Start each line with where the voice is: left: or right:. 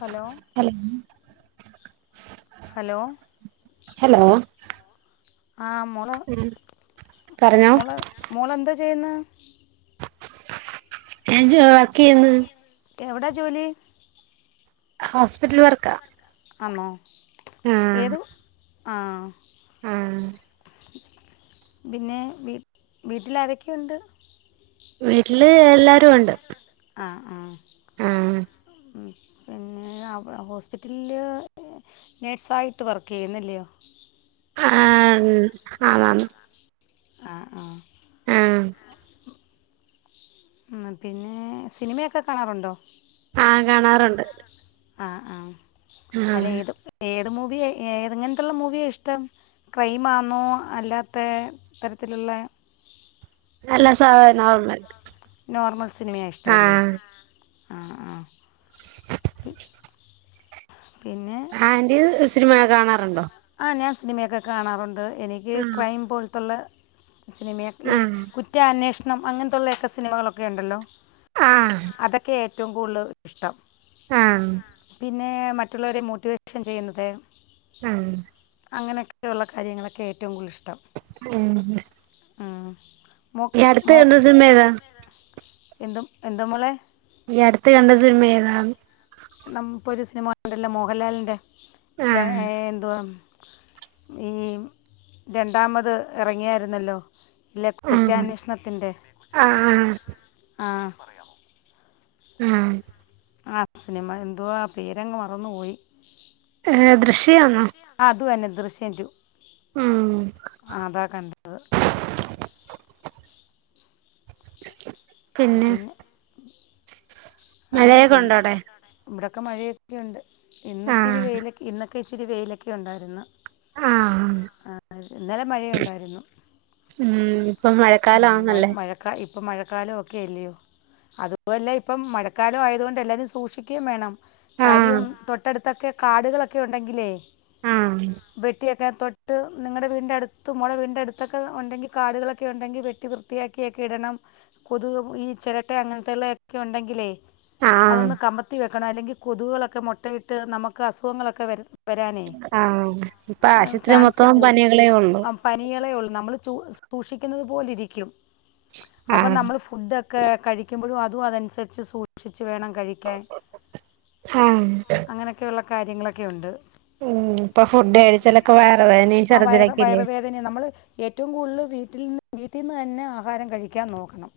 left: Hello.
right: Hello
left: hello
right: hello.
left: ആ
right: പറഞ്ഞോ
left: മോൾമോളെ മോള് എന്താ ചെയ്യുന്നത്?
right: ഞാൻ [unintelligible]
left: എവിടെ ജോലി
right: ഹോസ്പിറ്റൽ വർക്കാ.
left: ആണോ
right: ആഹ്
left: ഏതു ആഹ്.
right: ആഹ്
left: പിന്നെ വീ വീട്ടില് ആരൊക്കെണ്ട്
right: വീട്ടില് എല്ലാരൊണ്ട്
left: ആഹ് ആഹ്
right: ആഹ്
left: ഉം പിന്നെ അവ ഹോസ്പിറ്റല്ല് നഴ്സായിട്ട് വർക്ക് എയ്യ്ന്ന് ഇല്ലായോ
right: അ ആഹം ആന്നാന്ന്
left: ആഹ് ആഹ്
right: ആഹ്
left: ഉം പിന്നെ സിനിമക്കെ കാണാറുണ്ടോ
right: ആഹ് കാണാറുണ്ട്
left: ആഹ് ആഹ് അല്ലെ
right: ആഹ്
left: ഏത് ഏ ഏത് മൂവിയാ ഏതെങ്ങനെതൊള്ള മൂവിയ ഇഷ്ടം ക്രൈമാണോ അല്ലാത്തെ തരത്തിലോ ള
right: അല്ലാ സാധ നോർമൽ
left: നോർമൽ സിനിമയാ ഇഷ്ടം അല്ലെ
right: ആഹ്
left: ആഹ് ആഹ് പിന്നെ
right: ആന്റി സിനിമയൊക്ക കാണാർ
left: ആ ഞാൻ സിനിമയൊക്കെ കാണാറുണ്ട് എനിക്ക്
right: ആഹ്
left: ക്രൈം പോൽത്തുള്ള സിനിമയെ ഈ
right: ആഹ്
left: കുറ്റാന്വേഷണം അങ്ങനത്തൊയെള്ളാ ഒക്കെ സിനിമകളൊക്കെണ്ടല്ലോ
right: ആഹ്
left: അതൊക്കെ ഏറ്റോം കൂടുല് ഇഷ്ടം
right: ആഹ്
left: പിന്നെ മറ്റുള്ളവരെ മോട്ടിവേഷൻ ചെയ്യ്ന്നത്
right: ആഹ്
left: അങ്ങനെ ഓക്കെ ഒള്ള കാര്യങ്ങളൊക്കെ ഏറ്റോം കൂടുതല്ല് ഇഷ്ടം
right: ഉം
left: ഉം
right: ഈ അടുത്ത് കണ്ട സിനിമാ ഏതാ
left: എന്തും എന്താ മോളെ
right: ഈ അടുത്ത് കണ്ട സിനിമ ഏതാന്ന്
left: നംപ്പോം ഒര് സിനിമ കണ്ട ല്ലേ മോഹൻലാലിൻ്റെ
right: ആഹ്
left: ഏഹ് എന്തുവ ഈ രണ്ടാമത് എറങ്ങിയാരുന്നല്ലോ ഇല്ലാ
right: ആഹ്
left: കൂറ്റാന്വേഷണത്തിന്റെ
right: ആഹ്
left: ആഹ്
right: ഉം
left: ആഹ് സിനിമ എന്തുവാ പേര് അങ്ങ് മറന്നു പോയി
right: ഏഹ് ദൃശ്യാണോ
left: ആ അത് തന്നെ ദൃശ്യം ടു
right: ഉം
left: അതാ കണ്ടത് പിന്നെ
right: മഴയൊക്കെ ഉണ്ടോ അവിടെ
left: ഇവിടെയൊക്കെ മഴയൊക്കെയുണ്ട്. ഇന്നിച്ചിരി
right: ആഹ്
left: വെയിലൊക്കെ ഇന്നൊക്കെ ഇച്ചിരി വെയിലൊക്കെ ഉണ്ടായിരുന്ന്
right: ആഹ്
left: ആ ഇന്നലെ മഴയുണ്ടായിരുന്നു
right: ഉം ഇപ്പൊ
left: ഉം, മഴ
right: മഴക്കാലാന്നല്ലേ
left: മഴക്കാ ഇപ്പം മഴക്കാലം ഒക്കെയല്ലയോ? അതുവല്ല ഇപ്പം മഴക്കാലം ആയത് കൊണ്ട് എല്ലാവരും സൂക്ഷിക്കുകയും വേണം
right: ആഹ്
left: കാര്യം തൊട്ടടുത്തൊക്കെ കാടുകളൊക്കെ ഉണ്ടെങ്കിലേ
right: ആഹ്
left: വെട്ടിയൊക്കെ തൊട് ട്ട് നിങ്ങടെ വീടിന്റെ അടുത്ത് മോളെ വീടിന്റെ അടുത്തൊക്കെ ഉണ്ടെങ്കി കാടുകളൊക്കെ ഉണ്ടെങ്കി വെട്ടി വൃത്തിയാക്കിയൊക്കെ ഇടണം കൊതുക് ഈ ചിരട്ട അങ്ങനത്തുള്ളയൊക്കെ ഉണ്ടെങ്കിലേ
right: ആഹ്
left: അതൊന്ന് കമത്തി വെക്കണം അല്ലെങ്കി കൊതുകുകളൊക്കെ മുട്ടയിട്ട് നമുക്ക് അസുഖങ്ങളൊക്കെ വരരുന്നു
right: ആഹ ഇപ്പൊ ആശുത്രി
left: ചാൻസ്
right: മൊത്തം പനികളേ ഉള്ളു
left: സൂ സൂക്ഷിക്കുന്നത് പോലെിരിക്കും
right: ആഹ
left: ഫുഡൊക്കെ കഴിക്കുമ്പോഴും അതും അതനുസരിച്ച് സൂക്ഷിച്ചി വച്ച് വേണം കഴിക്കാൻ
right: ആഹ്
left: അങ്ങനെയൊക്കെയുള്ള കാര്യങ്ങളൊക്കെുണ്ട്
right: ഉം ഇപ്പൊ ഫുഡ് കഴടിച്ചാലൊക്കെ വേറെ വന
left: ആ വയറ്
right: ശറദ്ദിലക്കല്ല
left: വയറുവേദന വീട്ടിൽന്ന് തന്നെ ആഹാരം കഴിക്കാൻ നോക്കണം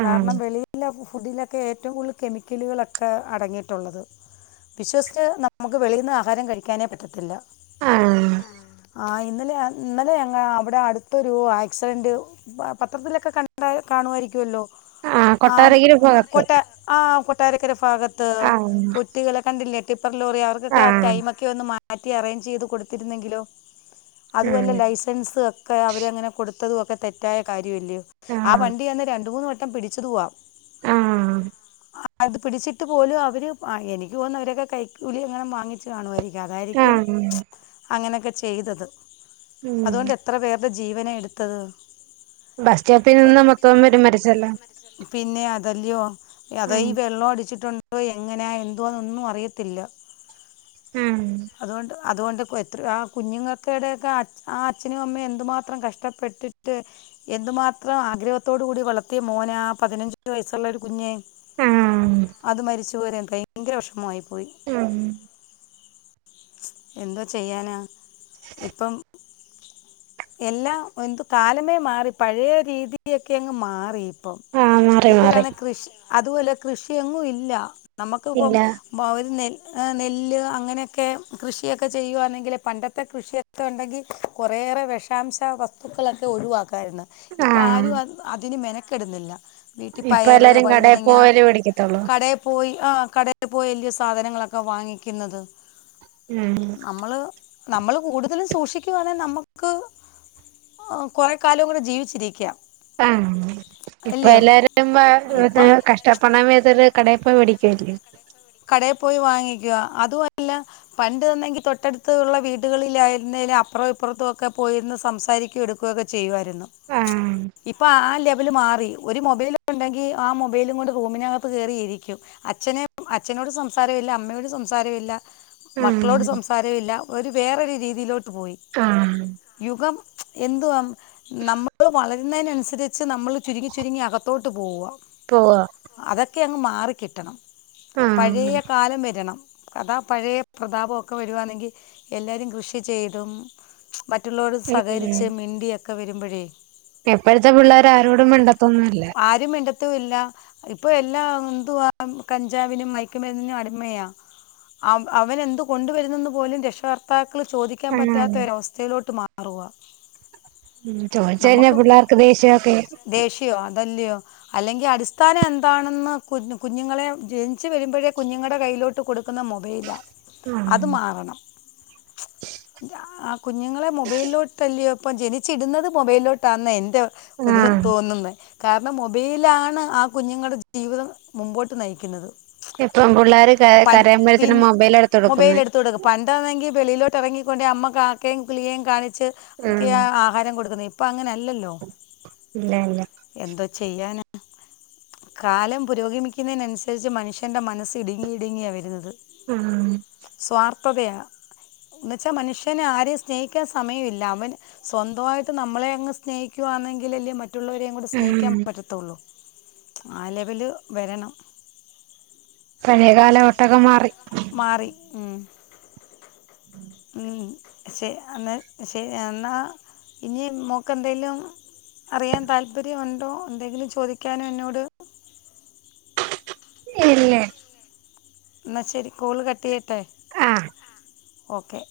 right: ആഹ്
left: കാരണം വെള ഫു ഒക്കെ ഏറ്റവും കൂടുതൽ കെമിക്കലുകളൊക്കെ അടങ്ങിയിട്ടുള്ളത് വിശ്വസിച്ച നമുക്ക് വെളിന്ന് ആഹാരം കഴിക്കാനേ പറ്റത്തില്ല
right: ആഹ്
left: ആഹ ഇന്നലെ ഇന്നലെ ഞങ്ങൾ അവിടെ അടുത്തൊരു ആക്സിഡൻറ് പത്രത്തിലൊക്കെ കണ്ട കാണുമായിരിക്കുമല്ലോ
right: ആഹ്
left: ആ
right: കൊട്ടാരക്കര ഭാഗത്ത്
left: കൊട്ട ആഹ കൊട്ടാരക്കര ഭാഗത്ത്
right: ആഹ്
left: കുട്ടികളെ കണ്ടില്ലേ ടിപ്പർ ലോറി അവർക്കൊക്കെ ആ
right: ആഹ്
left: ടൈമ ഒക്കെന്ന് മാറ്റി അറേ ചെയ് കൊരുന്നിലോ അല്ല
right: ആഹ്
left: ലൈസ ഒക്കെ അവങ്ങനെ കൊ ത്തതും ഒക്കെ തെറ്റായ കാര്യമല്ലേ ആ
right: ആഹ്
left: വണ്ടി തന്ന രണ്ട മൂന്ന് വട്ടം പിടിച്ചത് പോവാം
right: ആഹ
left: അത് പിടിച്ചിട്ട് പോലും അവര് എനിക്ക് പോക അവരൊക്കെ കൈക്കൂലി അങ്ങനെ വാങ്ങിച്ചച്ച് കാണുമായിരിക്കും അ
right: ആഹ്
left: അ ചെയ
right: ഉം
left: അ എ എന്ത ജീവനെ എടുത്തത്
right: ബസ് സ്റ്റാപ്പിൽ നിന്ന് മൊത്തം മച്ച
left: പിന്നെ അതല്ലയോ അത ഈ
right: ആഹ്
left: വെള്ളം അടിച്ചിട്ടു ോ എങ്ങനാ എന്തോന്നൊന്നും അറിയത്തില്ല
right: ആഹ്
left: അതുകൊണ്ട് അതുകൊണ്ട് എത്ര ആ കുഞ്ഞുങ്ങൾക്ക ഇടയൊക്കെ ആ അച്ഛനും അമ്മയും എന്തുമാത്രം കഷ്ടപ്പെട്ടിട്ട് എന്തുമാത്രം ആഗ്രഹത്തോട് കൂടി വളർത്തിയ മോനാ പതിനഞ്ച വയസ്സുള്ള ഒരു കുഞ്ഞേ
right: ആഹ്
left: അത് മരിച്ച പോരെ ഭയങ്കര വിഷമമായി പോയി
right: ഉം
left: എന്തോ ചെയ്യാനാ ഇപ്പം എല്ലാം എതു കാലമേ മാറി പഴയ രീതിയൊക്കെ അങ്ങ് മാറി അപ്പം
right: ആഹ് മാറി മാറി
left: ഇപ്പോഴാണ് കൃഷി അതുപോലെ കൃഷിയൊങ്ങും ഇല്ല നമുക്കിപ്പം
right: ഇല്ല
left: പരുന്നേൽ നെല്ല് അങ്ങനെയൊക്കെ കൃഷിയൊക്കെ ചെയ്യുകയാണെങ്കിൽ പണ്ടത്തെ കൃഷിയൊക്കെ ഉണ്ടെങ്കിൽ കുറേറെ വിഷം വിഷാംശ വസ്തുക്കളൊക്കെ ഒഴിവാക്കാമായിരുന്നു ഇപ്പൾ
right: ആഹ്
left: ആരും അതിന് മെനക്കിടുന്നില്ല വീട്ടിൽ
right: ഇപ്പൊ
left: പയറ്
right: എല്ലാരും കടേ
left: വഴുതനങ്ങ
right: പോവല് മേടിക്കത്തുള്ളൂ
left: കടയിൽ പോയി കടയിൽ പോയി വലിയ സാധനങ്ങളൊക്കെ വാങ്ങിക്കുന്നത്
right: ഉം
left: നമ്മൾ നമ്മള് കൂടുതലും സൂക്ഷിക്കുവാണെ നമ്മുക്ക് ആ കൊറെ കാലവും കങ്ങൂടെ ജീവിച്ചിരിക്കുക
right: ആഹ ഇപ്പ എല്ലാരും
left: ഇപ്പൊ
right: കഷ്ടപ്പെടാ തൊരു കടയിൽ പോ പേടിക്കല്ലേ
left: കടയിൽ പോയി വാങ്ങിക്കുക അതുംല്ല പണ്ട് തന്നെങ്കി തൊട്ടടുത്തള്ള വീടുകളിലായിരുന്ന അപ്പുറെ പോ സംസാരിക്ക എടുക്കൊക്കെ ചെയരുന്നു
right: ആഹ്
left: ഇ മാ ഒരു മൊബൈല ഉണ്ടെങ്കിൽ ആ മൊബൈലും കൊ റൂമിനകപ്പ് കറിയിരിക്കും അച്നെ അച്ഛനോട് സംസാരമില്ല അമ്മയോട് സംസാരമില്ല മക്കളോട്
right: ആഹ്
left: സംസാരമില്ല ഒരു വേറൊരു രീതിയിലോട്ട് പോയി
right: ആഹ്
left: യുഗം എന്തുവാ നമ്മൾ വളരുന്നതിനനുസരിച്ച് നമ്മൾ ചുരുങ്ങി ചുരുങ്ങി അകത്തോട്ട് പോവുക
right: പോവാ
left: ഒക്കെ അങ്ങ് മാറിക്കിട്ടണം
right: ആഹ്
left: പഴയ കാലം വരണം കഥ പഴയ പ്രതാപമൊക്കെ വരുവാണെങ്കിൽ എല്ലാവരും കൃഷി ചെയ്തും മറ്റുള്ളവർ സഹകരിച്ച് മിണ്ടിയൊക്കെ വരുമ്പോഴേ
right: എപ്പോഴത്തെ പിള്ളേർ ആരോടും വണ്ടത്തൊന്നുംല്ല
left: ഇപ്പ എല്ലാം എന്തുവാ പഞ്ജാവിനും മയക്കുമരുന്നിനും അടിമയാ അവൻ എന്ത് കൊണ്ടുവരുന്നെന്ന് പോലും രക്ഷകർത്ത മാക്കള് ചോദിക്കാാന്
right: ആഹ്
left: പറ്റാത്ത ഒരവസ്ഥയിലോട്ട് മാറുക
right: ഉ ചോദിച്ച കഴിഞ്ഞ
left: നമുക്ക്
right: പിള്ളേർക്ക് ദേഷ്യൊക്കെ
left: ദേഷ്യമോ അതല്ലയോ അല്ലെങ്കിൽ അടിസ്ഥാനം എന്താണെന്ന് കുഞ്ഞ കുഞ്ഞുങ്ങളെ ജനിിച്ചു വരുമ്പോഴേ കുഞ്ഞുങ്ങളുടെ കയ്യിലോട്ട് കൊടുക്കുന്ന മൊബൈലാണ് അത്
right: ആഹ്
left: മാറണം കുഞ്ഞുങ്ങളെ മൊബൈലിലോട്ട്ല്ലയോ ഇപ്പം ജനിച്ചിടുന്നത് മൊബൈലിലോട്ടാാണ് എൻ്റെ
right: ആഹ്
left: തോന്നുന്നത് കാരണം മൊബൈലാണ് ആ കുഞ്ഞുങ്ങളുടെ ജീവിതം മുമ്പോട്ട് നയിക്കുന്നത്
right: ഇപ്പം പിള്ളേര് കരയുമ്പഴത്തേനും
left: പിന്നെ
right: മൊബൈലാ എടുത്ത്
left: മൊബൈൽ
right: കൊടുക്കുന്നെ
left: എടുത്ത കൊടുക്ക പണ്ടാണെങ്കി വെളിയിലോട്ട് ഇറങ്ങി കൊണ്ടേ അമ്മ കാാക്കയും കുുള്ളിയും കാണിിച്ചു ഒക്കെ
right: ആഹ്
left: ആഹാരം കൊടുക്കുന്നത് ഇപ്പ അങ്ങനെല്ലല്ലോ
right: ഇല്ല ഇല്ല
left: എന്തോ ചെയ്യാന കാലം പുരോഗമിക്കുന്നതിനനുസരിച്ച് മനുഷ്യന്റെ മനസ്സ് ഇടുങ്ങി ഇടുങ്ങിയാ വരുന്നത്
right: ആഹ
left: കപ്പതയ എന്നന്ന്ുവെച്ചാൽ മനുഷ്യന ആരെയും സ്നേഹിക്കാൻ സമയ ഇില്ല അവൻ സ്വന്തമായിട്ട് നമ്മളെ അങ്ങ് സ്നേഹിക്ക ന്നെങ്കിൽല്ലേ മറ്റുള്ളവരെയും കൂ സ്നേഹിക്കാൻ
right: ആഹ്
left: പറ്റത്തുള്ളൂ ആ ലെവല് വരണം
right: മേകാല ഒട്ടൊക്കെ മാറി
left: മാറി ഉ അ എന്ന ഇനി മോക്ക്െന്തെലും അറിയാൻ താല്പര്യമുണ്ടോ എന്തെങ്കിലും ചോദിക്കാനോ എന്നോട്
right: ഇല്ലേ
left: എന്നാ ശരി കോള് കട്ടിിയട്ടെ
right: ആഹ
left: ഓക്കെ